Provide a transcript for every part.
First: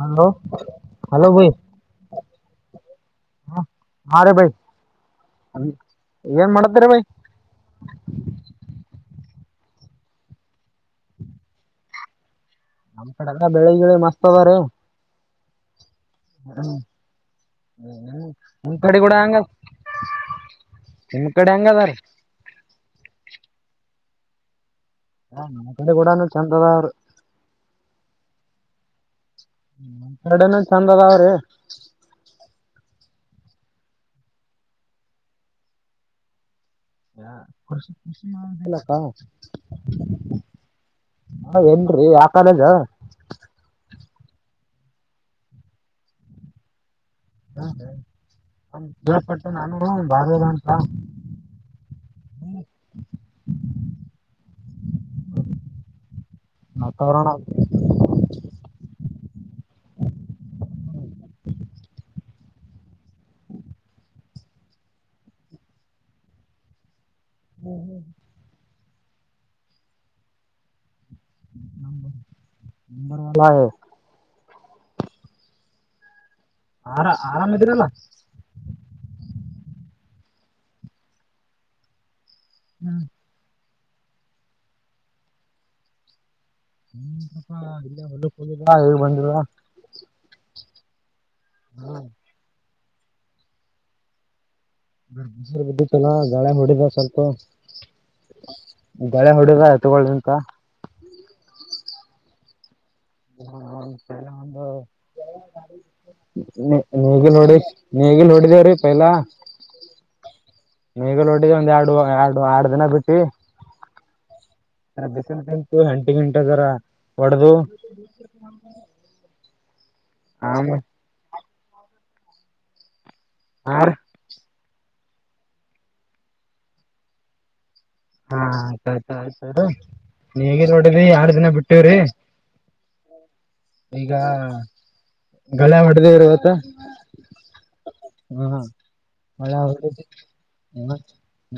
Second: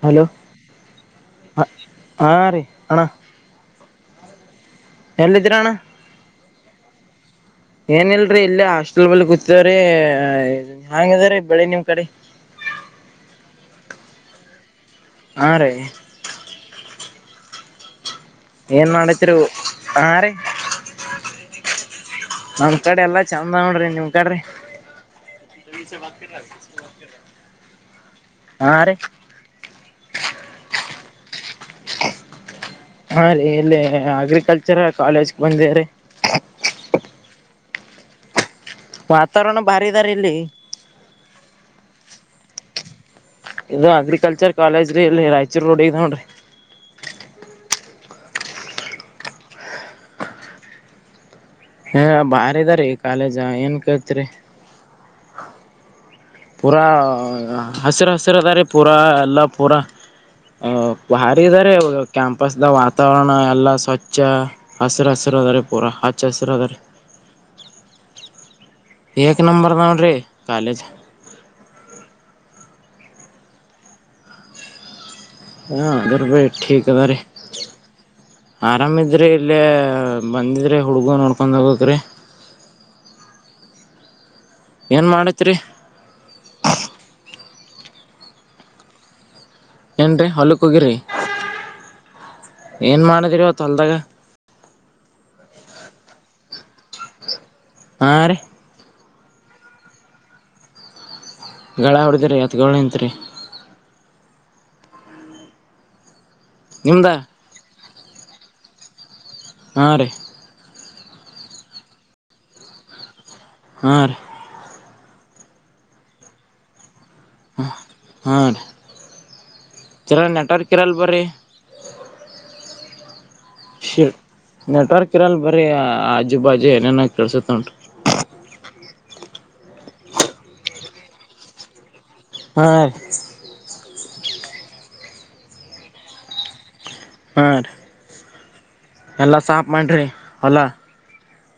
Hello hello ಭೈ ಹಾ ರೀ ಹ್ಹ ಹಾ ರೇ ಭೈ. ಎಲ್ಲಿದ್ರ ಅಣ್ಣ ಬೈ ಏನಿಲ್ರಿ ಇಲ್ಲೇ ಹಾಸ್ಟೆಲ್ ಬಲ್ಲಿ ಕುತ್ [unintelligible] ಹಾಂಗ ಅದ್ರೀ ಬೆಳಿಗ್ಗೆ ಬೆಳಿಗ್ಗೆ. ನಮ್ಮ್ ಕಡೆ ಎಲ್ಲ ಬೆಳೆ ಮಸ್ತ್ ಅದವ್ರಿ. ಹಾ ರೀ [unintelligible] ಏನ್ ಕಡೆ ಕೂಡ ಮಾಡತ್ತೀರಿ ಹಂಗ ಹೋ ನಿಮ್ ಕಡೆ ಹೆಂಗ ಅದ ರೀ ನಮ್ [unintelligible] ನಿಮ್ ಕಡೆ ಎಲ್ಲಾ ಚಂದ್ ಅವ್ರಿ [unintelligible] ಹ ನಮ್ಮ ಕಡೆ ಕೂಡನು ಚೆಂದ ಅದಾವ್ರಿ ಹಾ ರೀ ಕಡೆನ ಚೆಂದ ಅದಾವ್ರೀ. ಹಾ ರೀ ಇಲ್ಲಿ ಅಗ್ರಿಕಲ್ಚರ್ ಕಾಲೇಜ್ಗ ಬಂದಿವ್ರಿ. [unintelligible] ವಾತಾವರಣ ಬಾರಿ ಇದಾರಿ [unintelligible] ಇಲ್ಲಿ [unintelligible] [unintelligible] ಇದು ಅಗ್ರಿಕಲ್ಚರ್ ಕಾಲೇಜ್ ರೀ ಇಲ್ಲಿ ರಾಯಚೂರು ರೋಡಿಗೆ [unintelligible] [unintelligible] [unintelligible] ಅಂತ ಹಾ ಬಾರಿ ಅದರಿ ಕಾಲೇಜ ಏನ್ ಕೇಳ್ತ್ರಿ. ಪೂರಾ ವಾತಾವರಣ ಹಸಿರು ಹಸಿರದಾವ್ರಿ ಪೂರಾ ಎಲ್ಲ ಪೂರ. ಹ ಹಾದಿ ಅದಾರಿ ಅದು ಕೇಟ್ ಕ್ಯಾಂಪಸದ ವಾತಾವರಣ ಎಲ್ಲ ಸ್ವಚ್ಛ ಹಸಿರ ಹಸಿರ ಅದರ ಪೂರಾ ಹಚ್ಚ ಹಸಿರ ಅದಾರಿ [inaudible] ಏಕ್ ನಂಬರ್ ನೋಡ್ರಿ ಕಾಲೇಜ್. [inaudible] ಆರ [unintelligible] ಆರಾಮಿದಿರಲ್ಲ ಆರಾಮಿದ್ರಿ ಇಲ್ಲೇ ಬಂದಿದ್ರೆ ಹುಡುಗ ನೋಡ್ಕೊಂಡ ಹೋಗಕ್ರೆ ಹ್ಮ್ ಏನು ಮಾಡತ್ರಿ ಹ್ಮ ಪಾ ಇಲ್ಲ ಹೊಲ್ಲ ಹೋಗಿದಾ ಹೇಗ್ ಬಂದದ ನೋಡ ಏನ್ ರಿ ಹೋಲುಕ್ಕ ಹೋಗಿರಿ ಏನ್ ಮಾಡಿದಿರಿ ಇತ್ತು ಹೊಲ್ದಾಗ ಬಿದ್ದಿತ್ತಲ ಗಳೆ ಹೊಡಿದ ಸ್ವಲ್ಪ ಹಾ ರೀ ಗಳೆ ಹೋಡೇದ ಎತ್ತುವಿಂದ ಗಳೇ ಹೊಡದ್ರಿ ಎತ್ತುಗಳಿಂತತ್ರಿ [unintelligible] ನಿಮ್ದ ನೇಗಿಲ ಹೋಡಿದೇವ್ರೀ ಪೈಲಾ ಹಾ ರೀ ನೇಗಿಲ ಹೊಡ್ಡಿದ್ದ ಒಂದ್ ಎರಡು ಎರಡು ಆರ್ಡ್ ವಾರ್ ದಿನ ಬಿಟ್ಟಿ ಆ [unintelligible] ಹ ಜರಾ ಆಮ ನೆಟ್ವರ್ಕ್ ಇರಲೀ ಬರೀ ಹಾ ರೀ ನೆಟ್ವರ್ಕ್ ಇರಲ್ ಬರೀ ಆಜು ಬಾಜು ಏನೇನ ಕೆಲ್ಸತ್ ನೋಡ್ರಿ ಹಾ ಆಯ್ತಾಯಯ್ತ ಆಯ್ತ ನೇಗಿಲ ಹೋಡಿದಿ ಎರಡ್ ದಿನ ಬಿಟ್ಟಿವ್ರಿ ಹಾ ಈಗ ಗಳೇ ಹೊಡದೇವ ಇವತ್ತ ಹಾರೀ ಹ್ಮ್ ಹ್ಮ ಎಲ್ಲ ಸಾಪ್ ಮಾಡ್ರರಿ ಹೊಲಾ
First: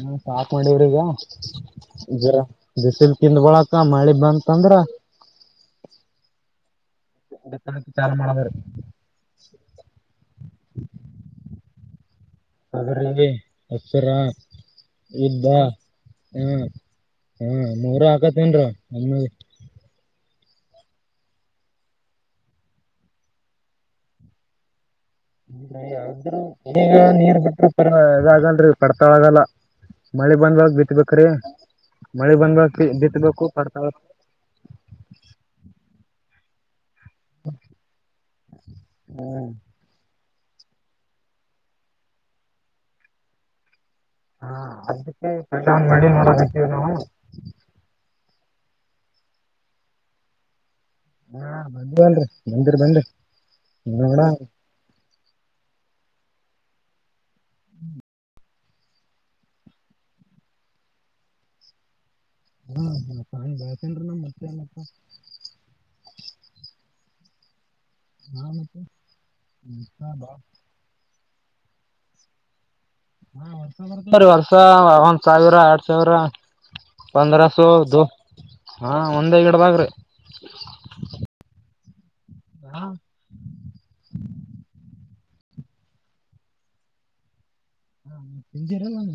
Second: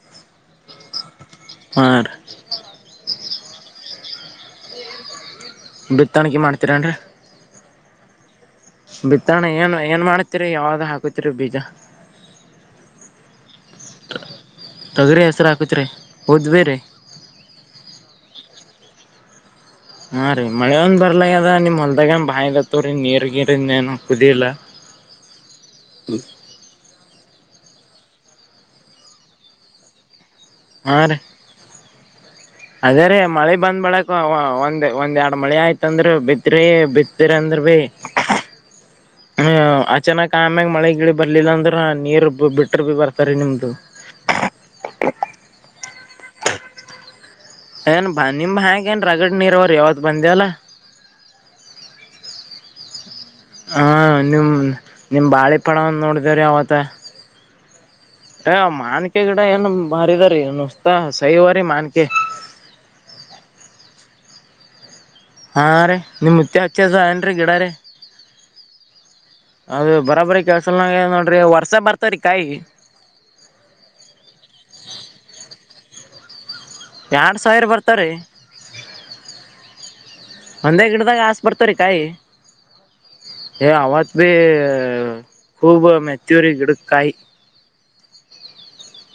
ಹಾ ಸಾಕ್ ಮಾಡಿವ್ರಿ ಹಾ ರೀ ಈಗ ಬಿಸಿಲ್ ತಿಂದ ಳಾಕ ಮಳಿ ಬಂತಂದ್ರ ಬಿತ್ತಾಣಕಿ ಮಾಡ್ತೀರೇನ್ ರೀ ಬಿತ್ತನೆ ಚಾಲೂ ಮಾಡೋದರಿ ಬಿತ್ತಣ ಏನ್ ಏನ್ ಮಾಡತಿರಿ ಯಾವ್ದ ಹಾಕತಿರಿ ಬೀಜಾ ತೊಗರಿ, ಹೆಸರಾ, ತೊಗರಿ ಹೆಸರು ಉದ್ದಾ ಹಾಕತ್ರಿ ಹ್ಮ ಉದ್ಬೇರಿ ಹ್ಮ ಮೂರ ಹಾಕತ್ತನ್ರ ಹಮ್ಮ ಹಾ ರೀ ಮಳೆ ಒಂದ್ ಬರ್ಲ ಅದ ನಿಮ್ ಹೊಲ್ದಾಗ ಬಾವಿಅದತ್ತೋರಿ ನೀರ್ಗಿರಿ ಏನ್ ಕುದಿಲ್ಲ ನೀರ್ ಬಿಟ್ರರು ಪ ಇದಾಗಲ್ರರಿ ಪಡ್ತಾಳಗಲ್ಲ ಮಳಿ ಬಂದ್ಬಳಕ್ ಹಾ ರೀ ಬಿತ್ತಬೇಕ್ರೀ ಅದೇ ರೀ ಮಳೆ ಬಂದ್ಬಳಕ್ ಒಂದ್ ಒಂದ್ ಎರಡ್ ಮಳಿ ಆಯ್ತಂದ್ರ ಬಿತ್ರಿ ಬಿತ್ ಬಿತ್ತಿದ್ಅಂದ್ರು ಬಿ ಅಚಾನಕ ಆಮ್ಯಾಗ ಮಳೆ ಗಿಳಿ ಬರ್ಲಿಲ್ಲ ಅಂದ್ರೆ ನೀರ್ ಬಿಟ್ರ ಭಿ ಬರ್ತಾರ ನಿಮ್ದು [unintelligible] ಏನ್ ಬಂದ ನಿಮ ಹೇಏನ್ ರಗಡ್ ನೀರ ಅವ್ರ ಯಾವತ್ ಬಂದ್ಯಲ್ಲ ಹಾ ಬಂದಿ ಬನ್ರಿ ಬಂದಿರಿ ಬನ್ರಿ ಹಾಂ ನಿಮ್ಮ ನಿಮ್ಮ ಬಾಳೆ ಪಠಾವನ್ನು ನೋಡಿದೇವ ರೀ ಅವತ್ತ ಹ್ಮ್ ಅ ಮಾನ್ಕೆ ಗಿಡ ಏನು ಮಾರಿದಾರಸ್ತಾ ಸಹಿವರಿ ಮಾನ್ಕೆ [unintelligible] [inaudible] ಹಾ ರೀ ನಿಮ್ ಮುತ್ತ್ಯಾ ಹಚ್ಚಸ ಏನ್ರೀ ಗಿಡ ರೀ ಹಾ ಮತ್ತೆ ಅದು ಹಾ ಬಾ ಬರಬರಿ ಕೆಳ್ಸ ನೋಡಿ ವರ್ಷ ಬರ್ತನ ರೀ ಕಾಯಿ ರಿ ವರ್ಷ ಒಂದ್ ಸಾವಿರ ಎರಡ್ ಸಾವಿರಾ ಎರಡ್ ಸಾವಿರ ಪಂದ್ರಸೊ ದ ಬರ್ತಾರಿ ಹಾ ಒಂದೇ ಗಿಡದಾಗರೀ ಒಂದೇ ಗಿಡದಾಗ ಹಸೆ ಬರ್ತವ ರೀ ಕಾಯಿ ಹಾ ಏ ಅವಾಜ ಭೀ ಬ ಮೆತ್ತೂರಿ ಗಿಡುಕಾಯಿ ಹಾ ಸಿಧಿರಲ್ಲಾನ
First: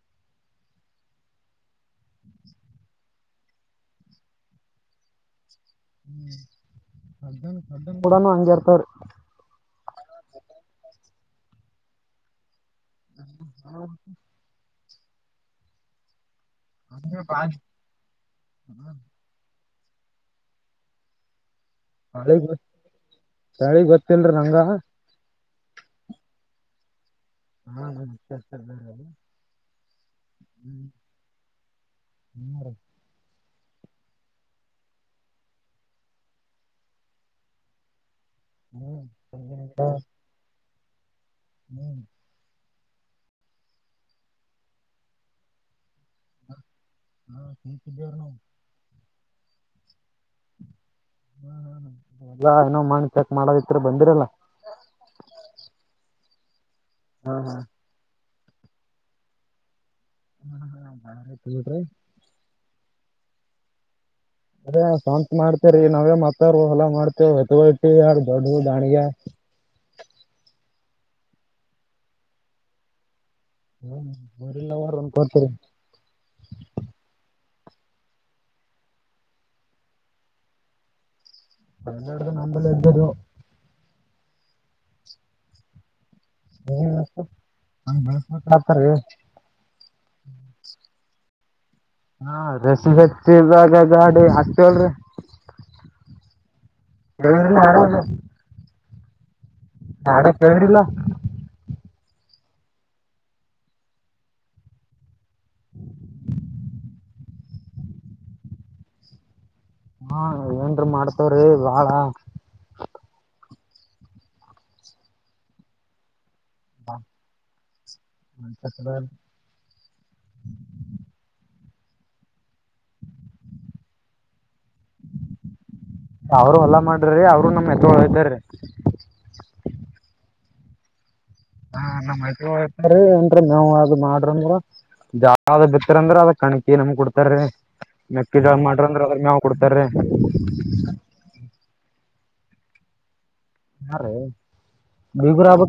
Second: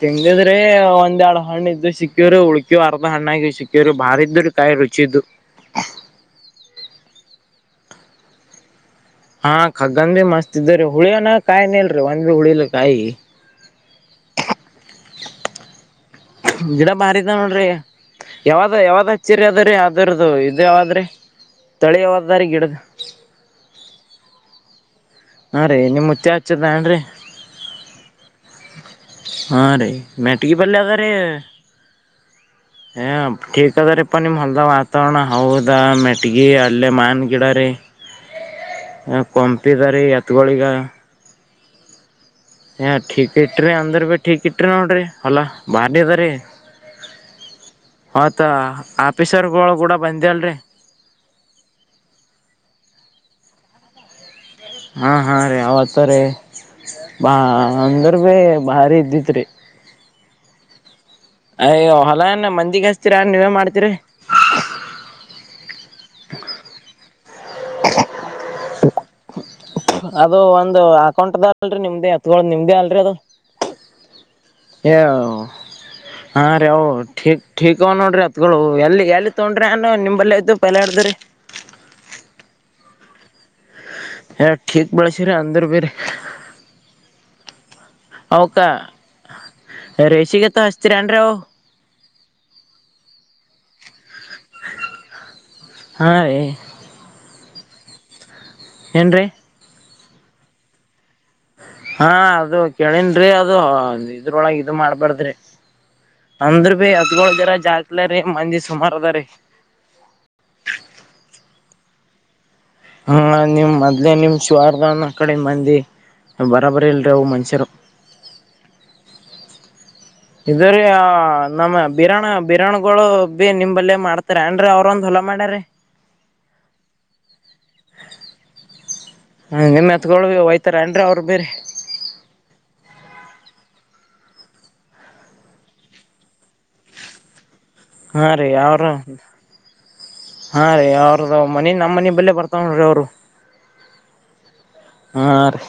ತಿಂದಿದ್ರಿ ಒಂದ್ ಎರಡ್ ಹಣ್ಣ ಇದ್ದು ಸಿಕ್ಕ್ಯವರು ಉಳಕ್ಯವ ಅರ್ಧ ಹಣ್ಣಗ ಸಿಕ್ಕ್ಯವರು ಬಾರ ಇದು ಕಾಯಿ ರುಚಿದ್ದು ಹ್ಮ ಕೂಡ ಹಂಗೆರ್ತಾರೆ ಕಾಯ ನಲ್ಲ ರೀ ಒಂದುಂದ ಉಡಿಲ್ಲ ಕಾಯ ಗಿಡ ಬಾರಿ ಹಂಗೆ ಇದ ಬಾಳ್ ನೋಡ್ರಿ ಯಾವ್ದ ಯಾವ್ದ ಹಚ್ಚರಿ ಅದ ರೀ ದರದು ಇದಾವಾದ್ರೆ ತಳಿವ್ದಾರಿ ಗಿಡ್ದ ಹೇಳಲ್ರಂಗ ಹಾ ರೀ ನಿ ಮುುತ್ತೆ ಹಚ್ಚದಏನ್ ರೀ ಹಾ ನನ್ತ ಇದ್ದಿದ್ದಾರೆದು ಮೆಟಗೆ ಪಲೆದ ರ ಕ್ ಅದ ರೀ ಪಾ ನಿಮ್ ಹೊಲ್ದ ವಾತಾವರಣ ಹೌದಾ ಮೆಟ್ಗಿ ಅಲ್ಲೇ ಮಾನ್ ಗಿಡ ರೀ ಕಂಪಿ ದಾರಿ ಎತ್ಗಳಗ ಹ್ಮ್ ಏ ಠೀಕ್ ಇಟ್ಟ್ರರಿ ಅಂದ್ರೆ ಭೀ ಠೀಕ್ ಇಟ್ಟ್ರರಿ ನೋಡಿರಿ ಹೊಲ ಬಾರಿ ಅದ ರೀ ಹಾ ಚೀಸಲ್ಲಾರನ ಫಿಸಸರ್ ಕಳ ಕೂಡ ಬಂದೆ ಅಲ್ರಿ ಹ ಎಲ್ಲ ಏನೋ ಮಾಡಿ ಚೆಕ್ ಮಾಡದತ್ರ ಬಂದಿರಲ್ಲ ಹಾ ಹಾ ರೇ ಅವವತ ರೇ ಬಾ ಅಂದ ಭಾರಿ ಇದ್ದಿತ್ ರೀ ಅಯ್ಯ ಹೊಲಾನ ಮಂದಿಗ್ ಹಸ್ತೀರಾ ನೀವೇ ಮಾಡ್ತೀರಿ ಅದೇ ಸ್ವಂತ ಮಾಡ್ತೇವ ರೀ ನಾವೇ ಮತಾರ ಎಲ್ಲಾ ಮಾಡ್ತೇವ ಹೊತ್ಟ್ಟಿ ಯಾರ ದೊಡ್ ದಾಾಣಿಗೆ ಅದು ಒಂದು ಅಕೌಂಟ್ದ ಅಲ್ರಿ ನಿಮ್ದೇ ಹತ್ ನಿಮ್ದೇ ಅಲ್ರರಿ ಅದು ಬೋರಿಲ್ಲವರ್ ಅನ್ಕೋತೀರಿ ಹಾ ರವು ಟೀಕ್ ಅವ ನೋಡ್ರಿ ಹತ್ಗಳು ಎಲ್ಲಿ ಎಲ್ಲಿ ತೊಗೊಂಡ್ರಿ ಅ ನಿಂಬಲ್ಲ ಇದ್ದ ಪಲ್ಯಾಡ್ದ್ರಿ ನಿನ್ನಡದು ನಂಬಲೆ ಎಂದರ ಹ ಕ್ ಬೆಳಸರ ಅಂಧ್ರ ಬರೆ ಹತಾರೆ ರಶಿಕ ಎತ್ತ ಹಸ್ತಿರಂಡರಾವ ಹಾ ರಸ ಹಚ್ಚಾಗಾ ಹಚ ಹಾ ರೀ ಹ ಏನ್ ನಾಡ ಕೇಳ್ರಿಲ್ಲ ಹಾ ಅದು ಕೇಳನ್ಅದು ಇದ್ರೊಳಗೆ ಇ ಮಾಡ್ಬಾರ್ದ್ರಿ ಅಂದ್ರ ಬಿ ಹದಗೋಳ್ದರ ಜಾಗತ್ಲ ರೀ ಮಂಜಿ ಸುಮಾರು ಅದ ರೀ ಹಾ ಏನ್ ಮಾಡ್ತವ್ರೀ ಬಾಳ ಹ್ಮ ನಿಮ್ ಮದ್ಲೆೇ ನಿಮ್ ಶಿವಾರ್ಗನ್ ಕಡೆ ಮಂದಿ ಬರಾಬರಿ ಇಲ್ಲಿರವು ಮಂಚರು ಬಾಳ ನಮ್ಮ ಬಿರಾಣ ಬಿರಾಣುಗಳು ಬಿ ನಿಂಬಲ್ಲೇ ಮಾಡ್ತಾರ ಅ ಅವರುೂ ಎಲ್ಲ ಮಾಡ್ರೀ ಅವರು ನಮ್ಮ ಎತ್ತಳ ಇದ್ದಾರೀ ಹ ನಿಮ್ ಎತ್ ಒಯ್ತಾರ ಅನ್ ಅವ್ರು ಹಾ ನಮ್ಮ್ತ್ ಏನ್ರಿ ನಾವ್ ಮಾಡ್ರ ಅಂದ್ರ ಜಾವ ಬಿತ್ತರಿಂದ್ರ ಅದ ಕಣಕಿ ನಮ್ ಕೊಡ್ತಾರೀ ಹಾ ರೀ ಯಾವರು ಹಾ ರೀ ಅವ್ರದ ಮನಿ ನಮ್ಮನಿ ಬೆಲ್ಲ ಬ ಮಾತ್ರಿ ಅವರು ಯಾ ರೀ ಹಾ ರೀ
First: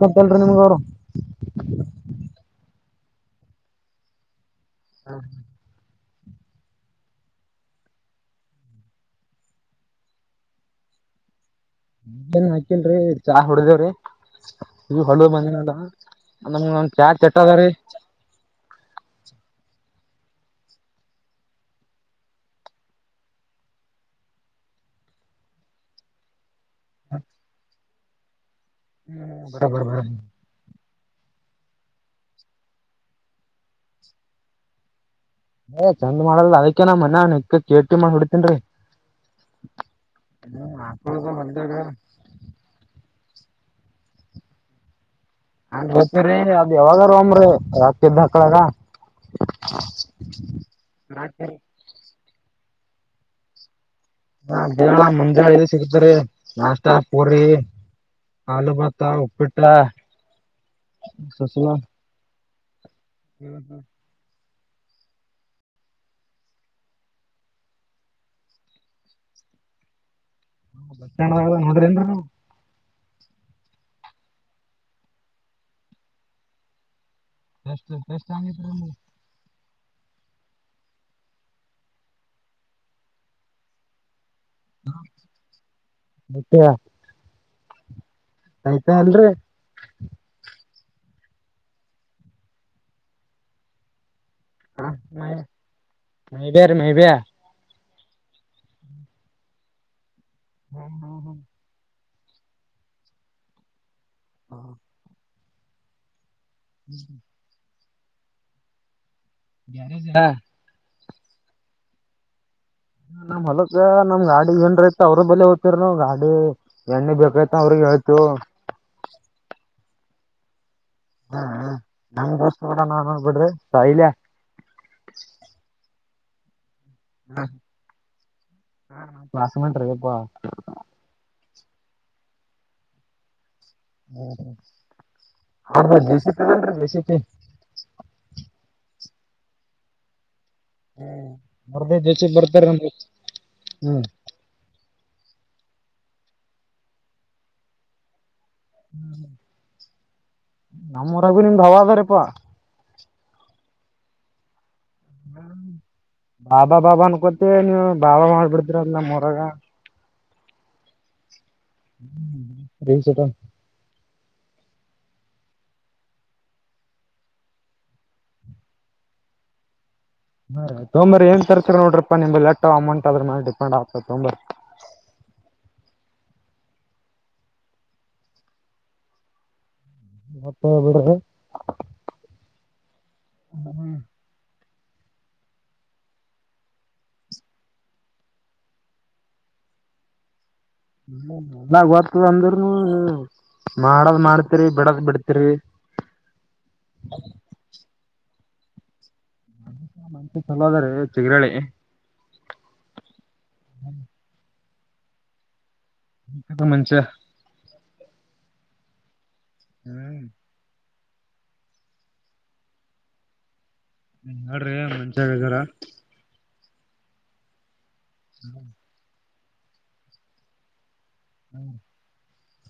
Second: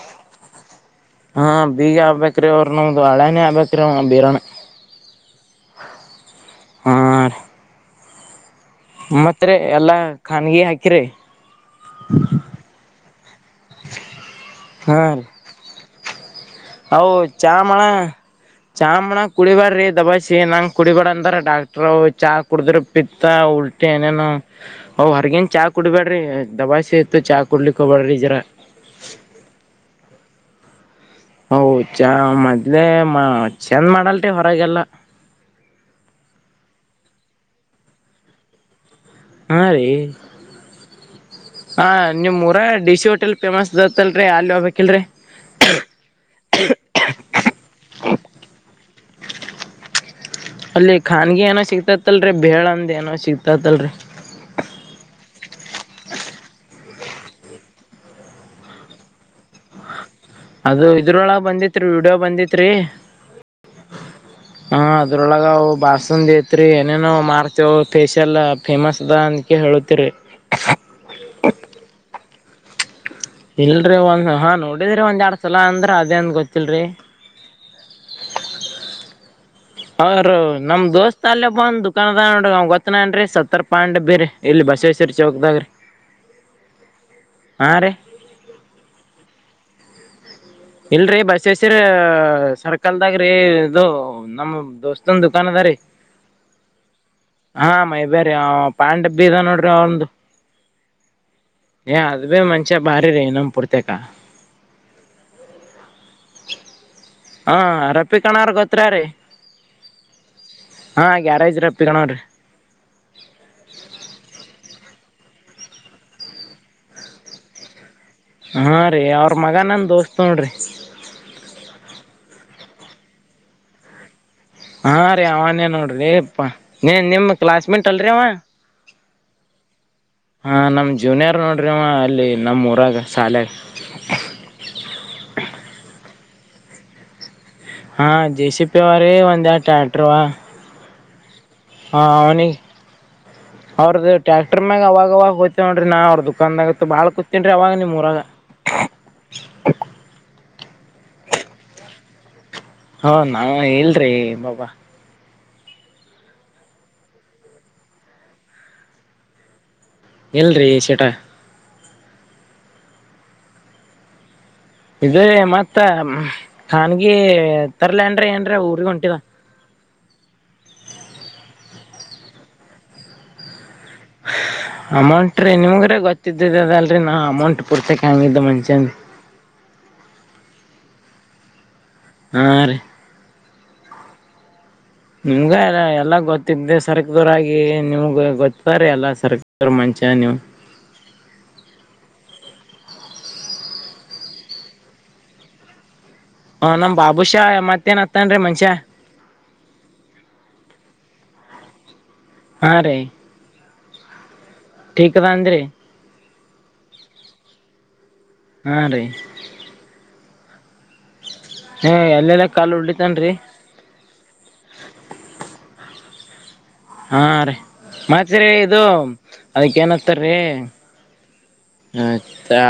ಹಾ ಬೀಗ ಆಗ್ಬೇಕ್ರೀ ಅವ್ರ ನ ಅ ಅಳನ ಅಭತ್ತರ ಅ ಬೀರ ಹಾ ಆ ಮತ್ತ ಎಲ್ಲಾ ಖನ್ಗಿ ಹಾಕಿರಿ ಏನ್ ಹಾಕಿಲ್ರಿ ಚಾ ಹೊಡ್ದೇವ್ರಿ ಇ ಹೊಲ ಬಂದಿನಡ ಹೌ ಚ ಮಾಡಳ ಚಾ ಮ್ಣ ಕುಡಿಬಾರ್ರಿ ದಬಸಿ ನಂಗೆ ಕುಡಿಬಾರ ಅಂದ್ರ ಡಾಕ್ಟ್್ರ ಚಾ ಕುಡಿದ್ರ ಪಿತ್ತ ಉಲ್ಟ ಮತ್ತೆ ಏನೇನು ಅವ್ ಹೊರ್ಗೇನ್ ಚಾ ಕುಡ್ಬೇಡ್ರಿ ದಾಬಾಸಿ ಸತ್ತು ಚಾ ಕುಡ್ಲಿಕ್ಕೆಬಳ್ರಿ ಜರಾ ಹೂ ಬರಬರ ಬರ ಅವು ಚಾ ಮೊದ್ಲೇ ಚಂದ ಮಾಡಲ್ಟೀ ಹೊರಗೆಲ್ಲ ಏ ಚಂದ್ ಮಾಡಲ್ ಅದಕೇನ ಮನ್ನ್ ಎ ಕೇಟಿ ಮಾಡ್ ಹೊಡಿತೇನ್ೀ ಹಾ ರೀ ಹಾ ನಿಮಮ್ಮ್ೂಊರ ಡಿ ಸಿ ಹೋಟೆಲ್ ಫೇಮಸ್ ಅತ್ತಲ್ರಿ ಅಲ್ ಹೋಗ್ಬೇಕಕಿಲ್ರರಿ ಹ ಗತ್ತೀ ಅದ್ ಯಾವಾಗಾರ ಒಮ್ರೀ ರಾತ್ದ್ದ ಹಕ್ಕಳಾಗ ಅಲ್ಲಿ ಖಾನಗಿ ಏನೋ ಸಿಗ್ತೈತ್ತಲ್ರರಿ ಬೇಳ್ ಅಂದ ಏನೋ ಸಿಗ್ತೈತ್ತಲ್ರರಿ ಹಾ ಬೇಳ ಮುಂಜಾಳೆ ಸಿಗ್ತರಿ ನಾಷ್ಟ ಪೂರಿ ಆಲು ಭಾತ ಉಪ್ಪಿಟ್ಟ ಅದು ಇದ್ರೊಳಗ ಬಂದಿತ್ೀ ವಿೀಡಿಯೋ ಬಂದಿತ್ೀ ಹೂ ಹೂ ಹ ಅದ್ರೊಳಗವು ಬಾಸಂದ್ ೇತ್ರಿ ಏನೇನು ಮಾರ್ತವ ಫೇೇಶಿಯಲ್ ಫೇಮಸ್ ಅದ ಅಕ ಹೇಳತೀರಿ ಹ ಬಸ್ ನೋಡ್ರಿ ಅಂದ್ರ ಇಲ್ರರಿ ಒಂದ್ ಹಾ ನೋಡಿದ್ರಿ ಒಂದ್ ಎರಡ್ ಸಲ ಅಂದ್ರ ಅದೇಂದ ಗೊತ್ತಿಲ್ರಿ ಸ್ಟ್ ಸ್ಟ್ ಹಂಗ ಅವ ರ ನಮ್ ದೋಸ್ತ್ ಅಲ್ಲೇ ಬಂದ್ ದುಕಾನದ ನೋಡ ಗೊತ್ತನನ್ೀ ಸತ್ತರ್ ಪಾಂಡೆ ಬೇರ ಇಲ್ಲಿ ಬಸವೇಶ್ವರ ಚೌಕ್ದಾಗ ರೀ ಹಾಂ ರೀ ಆಯ್ತಾ ಅಲ್ರರಿ ಇಲ್ರರಿ ಬಸಸರ ಸರ್ಕಲ್ದಾಗ್ರಿ ಇದು ನಮ್ಮ ದೋಸ್ತಂದು ಮೈ ದುಕಾನದಾರಿ ಮೈಬ್ಯಾರಿ ಮೈಬ್ಯಾ ಹಾ ಮ ಬೇ್ರೀ್ ಪ್ಯಾಂ್ ಬ್ಬ ಇದ ಬೀಗ ನೋಡ್ರಿ ಅವ್ರಂದು ಹೂ ಹೂ ಹೂ ಯ ಅದಬೇ ಮಂಚೆ ಬಾರಿ ರ ಇನ ಪುರ್ತ ಕ ಹಾ ಹ ಹಾ ರಪ್ಪಿ ಕಣ್ರ ಗೊತ್ರ ರೀ ಯಾರ ಹ ಹಾ ಗ್ಯಾರೇಜ್ ರಪ್ಪಿಕಣವ್ರೀ ನಮ್ ಹೊಲಕ್ಕ ನಮ್ ಗಾಡಿ ಏನ್ರ ಐತ ಅವ್ರ ಬೇಲೆ ಹೋಗ್ತ ನಾವು ಗಾಡಿ ಎಣ್ಣ ಬೇಕಾಯತ ಅವ್ರಿಗೆ ಹ ಹಾ ರೀ ಅವ್ರ ಮಗ ನನ್ ದೋಸ್ತ್ ನೋಡ್ರಿ ಹೂ ಹ ನಂಗ ದೋಸ್ ಕೂಡ ನಾನ್ ನೋ ಬಿಡ್ರಿ ಸೈಲ್ಯ ಹಾ ರೀ ಅವನೇ ನೋಡ್ರಿ ಪ್ಪಾ ನೀ ನಿಮ ಕ್ಲಾಸ್ ಮೇಟ್ ಅಲ್ರಿವ ಕ್ಲಾಸ್ಮೇಟ್ ರೀ ಯಪ್ಪಾ ಹ ನಾಮ್ ಜೂನಿಯರ್ ನೋಡ ಅಲ್ಲಿ ನಮ್ಮ್ೂಊರಾಗ ಶಾಲಾಗ ಹೂ ಅವರದು ಜೆಸಿಬಿ ಜೆಸಿಬಿ ಆದ ಅಲ್ಲ ಹಾ ಜೆ ಸಿ ಪಿ ವರ ಒಂದು ಎರೆಡು ಟ್ರ್ಯಾಕ್ಟರ್ವಾ ಹ ಅವ್ರ್ದೇ ಜೆಸಿಪಿ ಅವನ ಬರ್ತಾರ ನಮ್ ಹ್ಮ್ ಅವ್ರದು ಟ್ಯಾಕ್ಟರ್ ಮ್ಯಾಗ ಅವಾಗ ಆಾಗ ಹೋ್ೇವ ನೋನ್ಿ ನಾ ಅವ್ರರುದುಖಾದಾಗತ್ತು ಬಾಳ ಕುೂತೇನ್ೀ ಅವಾಗ ನಿಮೂಊರಾಗ ಹೂ ನಮ್ಮೂರಾಗು ನಿಂದು ಅವ ಅದಾರಪ್ಪ ಹಾ ನಾ ಹೇಳಲ್ರಿೀ ಬಾಬಾ ಹೂ ಬಾಬಾ ಬಾಬಾ ಅನ್ಕೋತಿ ನೀವು ಬಾಬಾ ಮಾಡ್ಬಿಡ್ತಿರ ಅದ ನಮ್ಮ ಹೊರಗ ಎಲ್ರರಿ ಶೇಠಾ ರೈನ್ಶೆಟ ಇ ಮತ್ತ ಖನ್ಗಿ ತರ್ಲಯನ್್ರ ಏನ್ರ ಊರ್ಗ ಹೊಂಟಿದ. ಹ ತೊಂಬರಿ ಏನ್ ತರ್ಸ ನೋಡ್ರಪ್ಪ ನಿಮ್ ಲೆಟ್ಟಟ್ ಅಮೌಂಟ್ ಆದ್ ಮಾಡಿ. ಅಮಟ್ರೆ ನಿಮಗೆ ಗ ಅದಲ್ರಿ ನಾ ಅಮೌಂಟ್ ಪೂರ್ಸಕ ಹಂಗಿದ್ದ ಮಂಷನ್. ಮಪ್ಪ ಬಡದು. ಆ ರೀ ಹ್ಮ ಹ್ಮ್ ನಿಮ್ಗ ಎಲ್ಲ ಗೊತ್ತಿದ್ದ ಸರಕದೋರಗಿ ನಿಮ್ಗ ಗೊತ್ತಾರ ಎಲ್ಲಾ ಸರಕದವ್ರ ಮಂ.. ಜನ್ವು ಲ್ಲ ವರ್ತು ಅಂದರು ನ ಮಾಡದ್ ಮಾಡತಿರಿ ಬಿಡದ್ ಬಿಡ್ತಿರಿ. ಹ ನಮ್ ಬಾಬುಷಾ ಮತ್ತೇನ್ ಹತ್ತನ್ೀ ಮನ್ಷ್ಯ. ಮ ಮಂಸ ಚಲೋ ಅದ್ರ ಚಿಗರಾಳಿ. ಹಾ ರೀ ಟಿಕ್ದ ಅಂದ್ರಿ. ಮಂಚ ಹಾ ರೀ ಹ್ಮ್ ಹ್ಮ ಎಲ್ಲೆಲ್ಲ ಕಾಲ್ ಉಳಿತನ್ರಿ. ನೀ ನೋಡ್ರಿ ಮಂಚಾಗ ಇದಾರ. ಹಾ ರೀ ಮತ್ರಿ ಇದು ಅದಕ್ಕ ಏನ್ತಾರೀ. ಹ್ಮ್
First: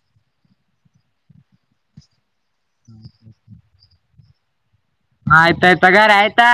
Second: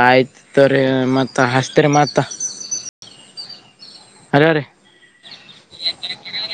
ಆಯ್ತ ತರಿ ಮತ್ತ ಹಸ್ತರಿ ಮಾತ್ತ. ಹ್ಮ್ ಅರೆ ಅರ ಆಯ್ತಾಯ್ತುಗಾರ ಆಯ್ತಾ.